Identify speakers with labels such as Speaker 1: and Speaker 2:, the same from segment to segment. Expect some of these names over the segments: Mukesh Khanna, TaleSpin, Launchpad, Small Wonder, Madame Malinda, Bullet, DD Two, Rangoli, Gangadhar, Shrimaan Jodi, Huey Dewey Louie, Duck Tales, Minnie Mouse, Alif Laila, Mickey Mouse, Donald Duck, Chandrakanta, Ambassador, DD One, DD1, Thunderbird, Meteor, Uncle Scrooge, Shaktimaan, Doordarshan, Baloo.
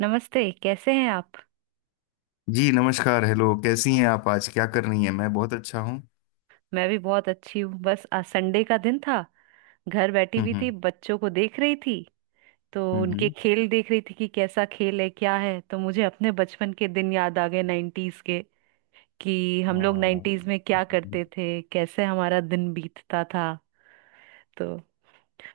Speaker 1: नमस्ते। कैसे हैं आप?
Speaker 2: जी नमस्कार। हेलो, कैसी हैं आप? आज क्या कर रही हैं? मैं बहुत अच्छा हूँ।
Speaker 1: मैं भी बहुत अच्छी हूँ। बस आज संडे का दिन था। घर बैठी
Speaker 2: हम्म,
Speaker 1: हुई थी,
Speaker 2: हम्म।
Speaker 1: बच्चों को देख रही थी। तो
Speaker 2: हम्म,
Speaker 1: उनके खेल देख रही थी कि कैसा खेल है, क्या है। तो मुझे अपने बचपन के दिन याद आ गए, नाइन्टीज के। कि हम लोग
Speaker 2: हाँ।
Speaker 1: नाइन्टीज में क्या करते थे, कैसे हमारा दिन बीतता था। तो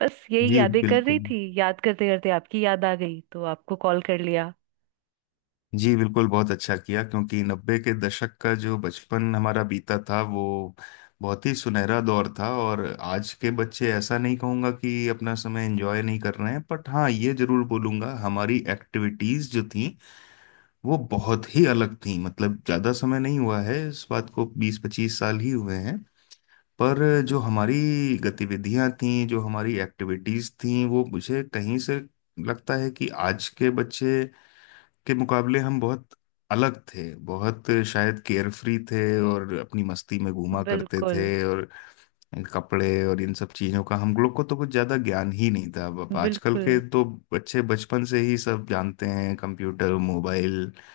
Speaker 1: बस यही
Speaker 2: जी
Speaker 1: यादें कर रही
Speaker 2: बिल्कुल।
Speaker 1: थी। याद करते करते आपकी याद आ गई तो आपको कॉल कर लिया।
Speaker 2: जी बिल्कुल, बहुत अच्छा किया, क्योंकि नब्बे के दशक का जो बचपन हमारा बीता था वो बहुत ही सुनहरा दौर था। और आज के बच्चे, ऐसा नहीं कहूँगा कि अपना समय एंजॉय नहीं कर रहे हैं, बट हाँ, ये जरूर बोलूँगा, हमारी एक्टिविटीज़ जो थी वो बहुत ही अलग थी। मतलब ज़्यादा समय नहीं हुआ है इस बात को, 20-25 साल ही हुए हैं। पर जो
Speaker 1: जी।
Speaker 2: हमारी गतिविधियां थीं, जो हमारी एक्टिविटीज थीं, वो मुझे कहीं से लगता है कि आज के बच्चे के मुकाबले हम बहुत अलग थे। बहुत शायद केयरफ्री थे, और अपनी मस्ती में घूमा करते थे।
Speaker 1: बिल्कुल
Speaker 2: और कपड़े और इन सब चीजों का हम लोग को तो कुछ ज्यादा ज्ञान ही नहीं था। अब आजकल के
Speaker 1: बिल्कुल।
Speaker 2: तो बच्चे बचपन से ही सब जानते हैं, कंप्यूटर, मोबाइल।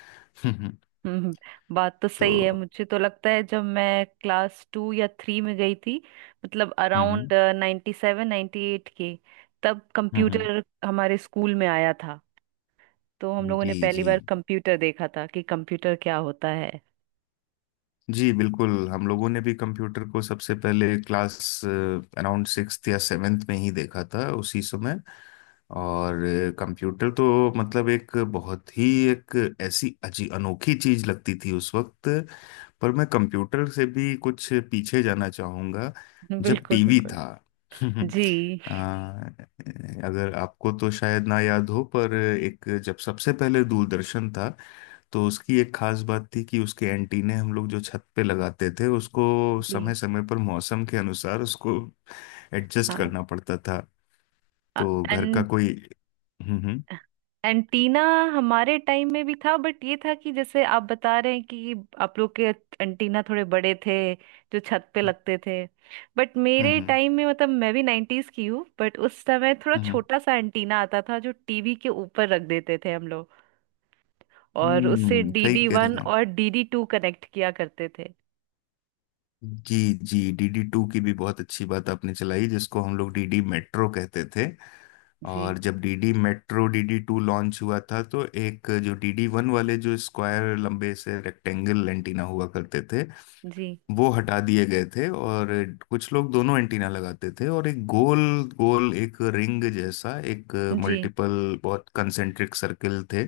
Speaker 1: हम्म, बात तो
Speaker 2: तो।
Speaker 1: सही है। मुझे तो लगता है जब मैं क्लास टू या थ्री में गई थी, मतलब
Speaker 2: हम्म,
Speaker 1: अराउंड 97-98 के, तब
Speaker 2: हम्म, हम्म।
Speaker 1: कंप्यूटर हमारे स्कूल में आया था। तो हम लोगों ने
Speaker 2: जी,
Speaker 1: पहली
Speaker 2: जी।
Speaker 1: बार कंप्यूटर देखा था कि कंप्यूटर क्या होता है।
Speaker 2: जी बिल्कुल, हम लोगों ने भी कंप्यूटर को सबसे पहले क्लास अराउंड सिक्स्थ या सेवेंथ में ही देखा था, उसी समय। और कंप्यूटर तो मतलब एक बहुत ही, एक ऐसी अजी अनोखी चीज लगती थी उस वक्त। पर मैं कंप्यूटर से भी कुछ पीछे जाना चाहूँगा, जब
Speaker 1: बिल्कुल
Speaker 2: टीवी
Speaker 1: बिल्कुल।
Speaker 2: था।
Speaker 1: जी
Speaker 2: अ, अगर आपको तो शायद ना याद हो, पर एक, जब सबसे पहले दूरदर्शन था, तो उसकी एक खास बात थी कि उसके एंटीने हम लोग जो छत पे लगाते थे, उसको
Speaker 1: जी।
Speaker 2: समय समय पर मौसम के अनुसार उसको एडजस्ट
Speaker 1: हाँ।
Speaker 2: करना पड़ता था। तो घर का
Speaker 1: एंड
Speaker 2: कोई। हम्म, हम्म,
Speaker 1: एंटीना हमारे टाइम में भी था। बट ये था कि जैसे आप बता रहे हैं कि आप लोग के एंटीना थोड़े बड़े थे, जो छत पे लगते थे। बट
Speaker 2: हम्म,
Speaker 1: मेरे
Speaker 2: हम्म,
Speaker 1: टाइम में, मतलब मैं भी नाइन्टीज की हूँ, बट उस समय थोड़ा
Speaker 2: हम्म,
Speaker 1: छोटा सा एंटीना आता था जो टीवी के ऊपर रख देते थे हम लोग। और उससे
Speaker 2: हम्म। सही
Speaker 1: डीडी
Speaker 2: कह रही
Speaker 1: वन
Speaker 2: हैं आप।
Speaker 1: और डीडी टू कनेक्ट किया करते थे।
Speaker 2: जी, जी। डीडी टू की भी बहुत अच्छी बात आपने चलाई, जिसको हम लोग डीडी मेट्रो कहते थे।
Speaker 1: जी
Speaker 2: और जब DD metro, DD two launch हुआ था, तो एक जो डीडी वन वाले, जो स्क्वायर लंबे से रेक्टेंगल एंटीना हुआ करते थे,
Speaker 1: जी
Speaker 2: वो हटा दिए गए थे। और कुछ लोग दोनों एंटीना लगाते थे, और एक गोल गोल, एक रिंग जैसा, एक
Speaker 1: जी
Speaker 2: मल्टीपल बहुत कंसेंट्रिक सर्किल थे।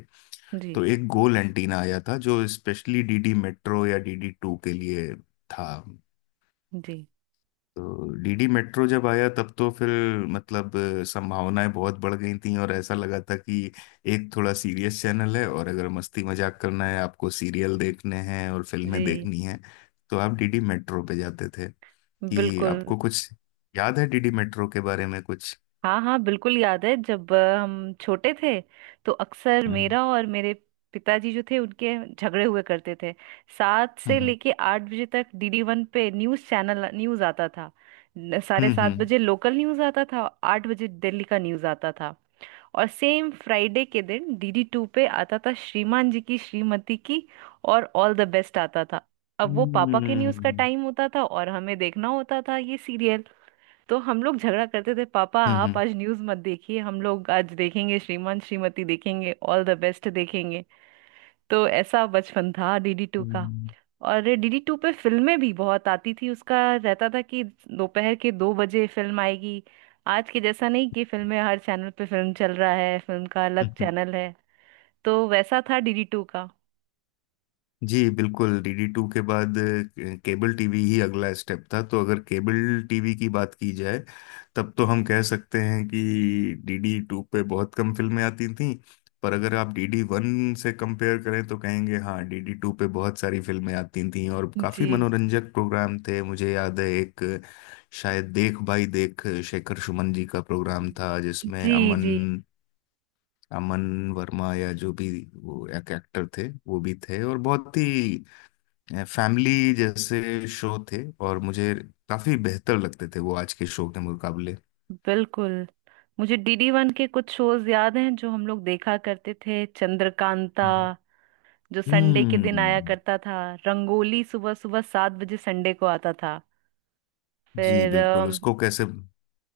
Speaker 1: जी
Speaker 2: तो एक गोल एंटीना आया था जो स्पेशली डीडी मेट्रो या डीडी टू के लिए था।
Speaker 1: जी
Speaker 2: तो डीडी मेट्रो जब आया तब तो फिर, मतलब, संभावनाएं बहुत बढ़ गई थी, और ऐसा लगा था कि एक थोड़ा सीरियस चैनल है, और अगर मस्ती मजाक करना है, आपको सीरियल देखने हैं और फिल्में
Speaker 1: जी।
Speaker 2: देखनी हैं, तो आप डीडी मेट्रो पे जाते थे। कि
Speaker 1: बिल्कुल।
Speaker 2: आपको कुछ याद है डीडी मेट्रो के बारे में कुछ?
Speaker 1: हाँ हाँ बिल्कुल याद है। जब हम छोटे थे तो अक्सर
Speaker 2: हम्म,
Speaker 1: मेरा और मेरे पिताजी जो थे उनके झगड़े हुए करते थे। सात से
Speaker 2: हम्म,
Speaker 1: लेके आठ बजे तक डीडी वन पे न्यूज़ चैनल, न्यूज़ आता था। साढ़े सात
Speaker 2: हम्म,
Speaker 1: बजे लोकल न्यूज़ आता था, 8 बजे दिल्ली का न्यूज़ आता था। और सेम फ्राइडे के दिन डीडी टू पे आता था, श्रीमान जी की श्रीमती की, और ऑल द बेस्ट आता था। अब वो
Speaker 2: हम्म,
Speaker 1: पापा के न्यूज़ का
Speaker 2: हम्म,
Speaker 1: टाइम होता था और हमें देखना होता था ये सीरियल। तो हम लोग झगड़ा करते थे, पापा आप
Speaker 2: हम्म,
Speaker 1: आज न्यूज़ मत देखिए, हम लोग आज देखेंगे, श्रीमान श्रीमती देखेंगे, ऑल द बेस्ट देखेंगे। तो ऐसा बचपन था डीडी टू का।
Speaker 2: हम्म,
Speaker 1: और डीडी टू पे फिल्में भी बहुत आती थी। उसका रहता था कि दोपहर के 2 बजे फिल्म आएगी। आज के जैसा नहीं कि फिल्में हर चैनल पे फिल्म चल रहा है, फिल्म का अलग
Speaker 2: हम्म।
Speaker 1: चैनल है। तो वैसा था डीडी टू का।
Speaker 2: जी बिल्कुल, डीडी टू के बाद केबल टीवी ही अगला स्टेप था। तो अगर केबल टीवी की बात की जाए, तब तो हम कह सकते हैं कि डीडी टू पे बहुत कम फिल्में आती थीं। पर अगर आप डीडी वन से कंपेयर करें तो कहेंगे, हाँ, डीडी टू पे बहुत सारी फिल्में आती थीं, और काफ़ी
Speaker 1: जी
Speaker 2: मनोरंजक प्रोग्राम थे। मुझे याद है, एक शायद देख भाई देख, शेखर सुमन जी का प्रोग्राम था, जिसमें
Speaker 1: जी। जी
Speaker 2: अमन अमन वर्मा, या जो भी, वो एक एक्टर थे, वो भी थे। और बहुत ही फैमिली जैसे शो थे, और मुझे काफी बेहतर लगते थे वो आज के शो के मुकाबले।
Speaker 1: बिल्कुल। मुझे डीडी वन के कुछ शोज याद हैं जो हम लोग देखा करते थे। चंद्रकांता
Speaker 2: हम्म।
Speaker 1: जो संडे के दिन आया
Speaker 2: हम्म।
Speaker 1: करता था। रंगोली सुबह सुबह 7 बजे संडे को आता था।
Speaker 2: जी
Speaker 1: फिर
Speaker 2: बिल्कुल, उसको कैसे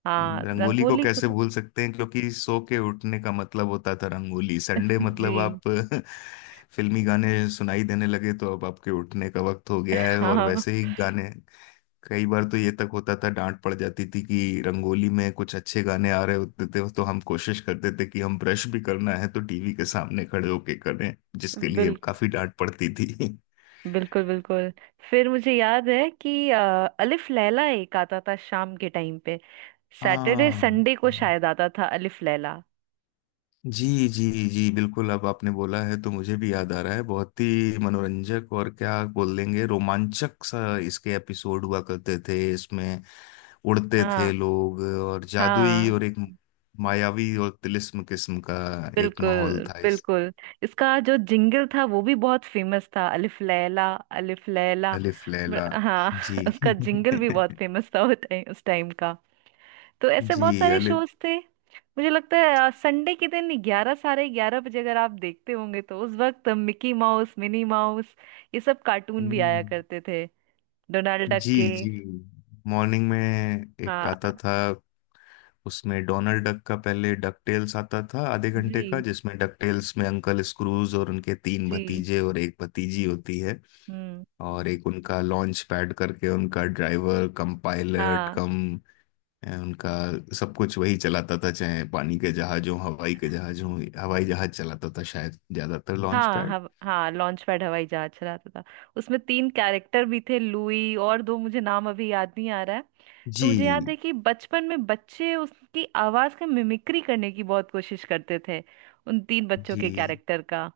Speaker 1: हाँ
Speaker 2: रंगोली को
Speaker 1: रंगोली को
Speaker 2: कैसे
Speaker 1: तो।
Speaker 2: भूल सकते हैं, क्योंकि सो के उठने का मतलब होता था रंगोली। संडे मतलब
Speaker 1: जी।
Speaker 2: आप, फिल्मी गाने सुनाई देने लगे तो अब आपके उठने का वक्त हो गया है। और
Speaker 1: हाँ।
Speaker 2: वैसे ही गाने, कई बार तो ये तक होता था, डांट पड़ जाती थी कि रंगोली में कुछ अच्छे गाने आ रहे होते थे, तो हम कोशिश करते थे कि हम, ब्रश भी करना है तो टीवी के सामने खड़े होके करें, जिसके लिए
Speaker 1: बिल
Speaker 2: काफी डांट पड़ती थी।
Speaker 1: बिल्कुल बिल्कुल। फिर मुझे याद है कि अलिफ लैला एक आता था शाम के टाइम पे। सैटरडे
Speaker 2: हाँ।
Speaker 1: संडे को शायद आता था अलिफ लैला।
Speaker 2: जी, जी। जी बिल्कुल, अब आपने बोला है तो मुझे भी याद आ रहा है। बहुत ही मनोरंजक, और क्या बोल देंगे, रोमांचक सा इसके एपिसोड हुआ करते थे। इसमें उड़ते थे
Speaker 1: हाँ
Speaker 2: लोग, और जादुई,
Speaker 1: हाँ
Speaker 2: और एक मायावी और तिलिस्म किस्म का एक माहौल
Speaker 1: बिल्कुल
Speaker 2: था।
Speaker 1: बिल्कुल। इसका जो जिंगल था वो भी बहुत फेमस था। अलिफ लैला, अलिफ लैला,
Speaker 2: अलिफ लैला।
Speaker 1: हाँ।
Speaker 2: जी।
Speaker 1: उसका जिंगल भी बहुत फेमस था, वो उस टाइम का। तो ऐसे
Speaker 2: जी।
Speaker 1: बहुत सारे
Speaker 2: अलिफ।
Speaker 1: शोज थे। मुझे लगता है संडे के दिन 11, 11:30 बजे अगर आप देखते होंगे तो उस वक्त मिकी माउस, मिनी माउस, ये सब कार्टून भी आया
Speaker 2: हम्म,
Speaker 1: करते थे। डोनाल्ड डक
Speaker 2: जी,
Speaker 1: के।
Speaker 2: जी। मॉर्निंग में एक
Speaker 1: हाँ।
Speaker 2: आता था, उसमें डोनाल्ड डक का, पहले डक टेल्स आता था आधे घंटे का,
Speaker 1: जी
Speaker 2: जिसमें डक टेल्स में अंकल स्क्रूज और उनके तीन
Speaker 1: जी।
Speaker 2: भतीजे और एक भतीजी होती है।
Speaker 1: हम्म।
Speaker 2: और एक उनका लॉन्च पैड करके, उनका ड्राइवर कम पायलट
Speaker 1: हाँ
Speaker 2: कम उनका सब कुछ वही चलाता था, चाहे पानी के जहाज हो, हवाई के जहाज हो, हवाई जहाज चलाता था शायद ज्यादातर लॉन्च
Speaker 1: हाँ
Speaker 2: पैड।
Speaker 1: हाँ लॉन्च पैड हवाई जहाज चलाता था। उसमें तीन कैरेक्टर भी थे, लुई और दो, मुझे नाम अभी याद नहीं आ रहा है। तो मुझे याद
Speaker 2: जी,
Speaker 1: है कि बचपन में बच्चे उसकी आवाज का मिमिक्री करने की बहुत कोशिश करते थे, उन तीन बच्चों
Speaker 2: जी।
Speaker 1: के कैरेक्टर का।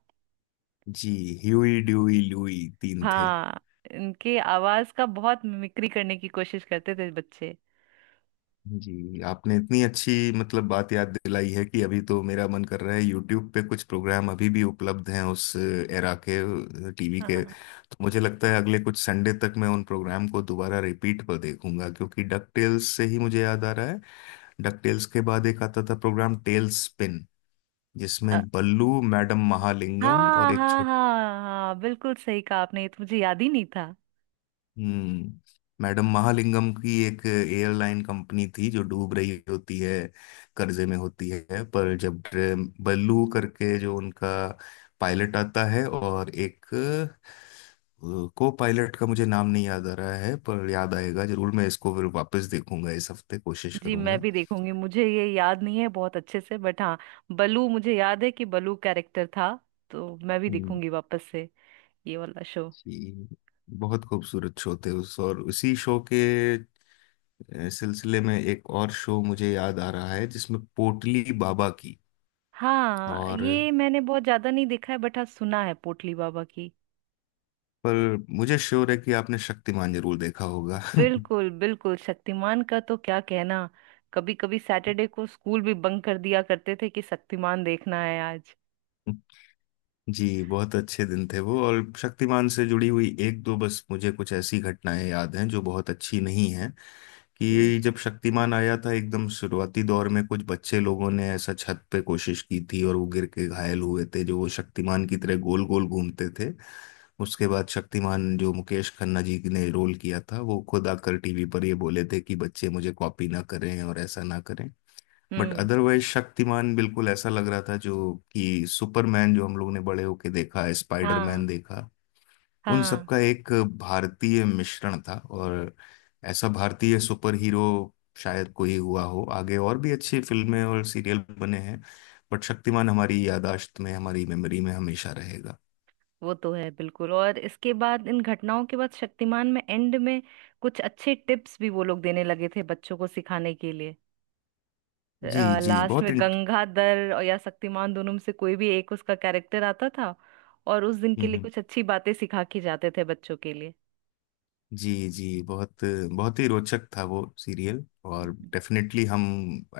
Speaker 2: जी, ह्यूई ड्यूई ल्यूई तीन थे।
Speaker 1: हाँ, इनके आवाज का बहुत मिमिक्री करने की कोशिश करते थे बच्चे।
Speaker 2: जी, आपने इतनी अच्छी, मतलब, बात याद दिलाई है कि अभी तो मेरा मन कर रहा है, यूट्यूब पे कुछ प्रोग्राम अभी भी उपलब्ध हैं उस एरा के टीवी के,
Speaker 1: हाँ
Speaker 2: तो मुझे लगता है अगले कुछ संडे तक मैं उन प्रोग्राम को दोबारा रिपीट पर देखूंगा, क्योंकि डक टेल्स से ही मुझे याद आ रहा है, डक टेल्स के बाद एक आता था प्रोग्राम टेल स्पिन, जिसमें
Speaker 1: अ,
Speaker 2: बल्लू, मैडम महालिंगम, और
Speaker 1: हाँ
Speaker 2: एक,
Speaker 1: हाँ हाँ हाँ बिल्कुल सही कहा आपने, ये तो मुझे याद ही नहीं था।
Speaker 2: हम्म, मैडम महालिंगम की एक एयरलाइन कंपनी थी जो डूब रही होती है, कर्जे में होती है, पर जब बल्लू करके जो उनका पायलट आता है, और एक को पायलट का मुझे नाम नहीं याद आ रहा है, पर याद आएगा जरूर, मैं इसको फिर वापस देखूंगा, इस हफ्ते कोशिश
Speaker 1: जी मैं
Speaker 2: करूंगा।
Speaker 1: भी देखूंगी, मुझे ये याद नहीं है बहुत अच्छे से, बट हाँ। बलू, मुझे याद है कि बलू कैरेक्टर था। तो मैं भी
Speaker 2: हम्म।
Speaker 1: देखूंगी वापस से ये वाला शो।
Speaker 2: जी, बहुत खूबसूरत शो थे उस और उसी शो के सिलसिले में एक और शो मुझे याद आ रहा है, जिसमें पोटली बाबा की,
Speaker 1: हाँ
Speaker 2: और,
Speaker 1: ये मैंने बहुत ज्यादा नहीं देखा है, बट हाँ सुना है, पोटली बाबा की।
Speaker 2: पर, मुझे श्योर है कि आपने शक्तिमान जरूर देखा होगा।
Speaker 1: बिल्कुल बिल्कुल। शक्तिमान का तो क्या कहना। कभी कभी सैटरडे को स्कूल भी बंक कर दिया करते थे कि शक्तिमान देखना है आज।
Speaker 2: जी, बहुत अच्छे दिन थे वो। और शक्तिमान से जुड़ी हुई एक दो बस मुझे कुछ ऐसी घटनाएं याद हैं जो बहुत अच्छी नहीं हैं,
Speaker 1: जी।
Speaker 2: कि जब शक्तिमान आया था एकदम शुरुआती दौर में, कुछ बच्चे लोगों ने ऐसा छत पे कोशिश की थी, और वो गिर के घायल हुए थे, जो वो शक्तिमान की तरह गोल गोल घूमते थे। उसके बाद शक्तिमान जो मुकेश खन्ना जी ने रोल किया था, वो खुद आकर टीवी पर ये बोले थे कि बच्चे मुझे कॉपी ना करें और ऐसा ना करें। बट
Speaker 1: हम्म।
Speaker 2: अदरवाइज शक्तिमान बिल्कुल ऐसा लग रहा था, जो कि सुपरमैन जो हम लोग ने बड़े होके देखा है,
Speaker 1: हाँ
Speaker 2: स्पाइडरमैन देखा, उन
Speaker 1: हाँ।
Speaker 2: सबका एक भारतीय मिश्रण था, और ऐसा भारतीय सुपर हीरो शायद कोई हुआ हो आगे, और भी अच्छी फिल्में और सीरियल बने हैं, बट शक्तिमान हमारी याददाश्त में, हमारी मेमोरी में हमेशा रहेगा।
Speaker 1: वो तो है बिल्कुल। और इसके बाद, इन घटनाओं के बाद, शक्तिमान में एंड में कुछ अच्छे टिप्स भी वो लोग देने लगे थे बच्चों को सिखाने के लिए।
Speaker 2: जी, जी,
Speaker 1: लास्ट
Speaker 2: बहुत,
Speaker 1: में गंगाधर और या शक्तिमान, दोनों में से कोई भी एक उसका कैरेक्टर आता था, और उस दिन के लिए
Speaker 2: इंट
Speaker 1: कुछ अच्छी बातें सिखा के जाते थे बच्चों के लिए।
Speaker 2: जी, जी, बहुत, बहुत ही रोचक था वो सीरियल। और डेफिनेटली, हम,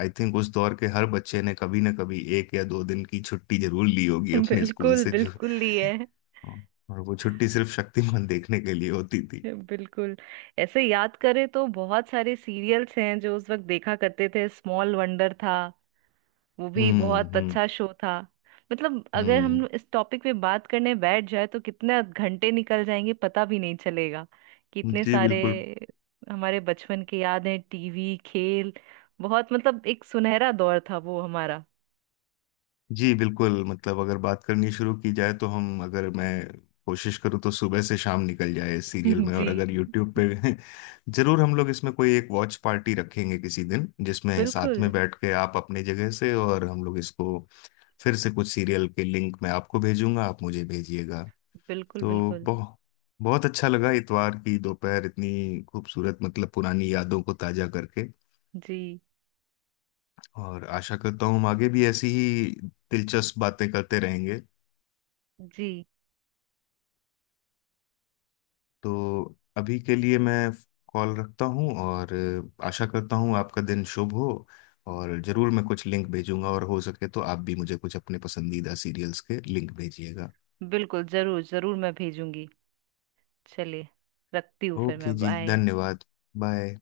Speaker 2: आई थिंक उस दौर के हर बच्चे ने कभी ना कभी एक या दो दिन की छुट्टी जरूर ली होगी अपने स्कूल
Speaker 1: बिल्कुल
Speaker 2: से, जो,
Speaker 1: बिल्कुल ही है।
Speaker 2: और वो छुट्टी सिर्फ शक्तिमान देखने के लिए होती थी।
Speaker 1: बिल्कुल। ऐसे याद करें तो बहुत सारे सीरियल्स हैं जो उस वक्त देखा करते थे। स्मॉल वंडर था, वो भी
Speaker 2: हम्म,
Speaker 1: बहुत
Speaker 2: हम्म,
Speaker 1: अच्छा शो था। मतलब अगर
Speaker 2: हम्म।
Speaker 1: हम इस टॉपिक पे बात करने बैठ जाए तो कितने घंटे निकल जाएंगे पता भी नहीं चलेगा, कि इतने
Speaker 2: जी
Speaker 1: सारे
Speaker 2: बिल्कुल।
Speaker 1: हमारे बचपन के याद हैं, टीवी, खेल, बहुत। मतलब एक सुनहरा दौर था वो हमारा।
Speaker 2: जी बिल्कुल, मतलब अगर बात करनी शुरू की जाए, तो हम अगर मैं कोशिश करूं तो सुबह से शाम निकल जाए इस सीरियल में, और
Speaker 1: जी
Speaker 2: अगर यूट्यूब पे, जरूर हम लोग इसमें कोई एक वॉच पार्टी रखेंगे किसी दिन, जिसमें साथ
Speaker 1: बिल्कुल
Speaker 2: में बैठ के, आप अपने जगह से और हम लोग इसको फिर से, कुछ सीरियल के लिंक मैं आपको भेजूंगा, आप मुझे भेजिएगा।
Speaker 1: बिल्कुल।
Speaker 2: तो
Speaker 1: बिल्कुल।
Speaker 2: बहुत, बहुत अच्छा लगा, इतवार की दोपहर इतनी खूबसूरत, मतलब, पुरानी यादों को ताजा करके।
Speaker 1: जी
Speaker 2: और आशा करता हूँ हम आगे भी ऐसी ही दिलचस्प बातें करते रहेंगे।
Speaker 1: जी।
Speaker 2: तो अभी के लिए मैं कॉल रखता हूँ, और आशा करता हूँ आपका दिन शुभ हो, और जरूर मैं कुछ लिंक भेजूंगा, और हो सके तो आप भी मुझे कुछ अपने पसंदीदा सीरियल्स के लिंक भेजिएगा।
Speaker 1: बिल्कुल, जरूर जरूर मैं भेजूंगी। चलिए, रखती हूँ फिर।
Speaker 2: ओके
Speaker 1: मैं,
Speaker 2: जी,
Speaker 1: बाय।
Speaker 2: धन्यवाद। बाय।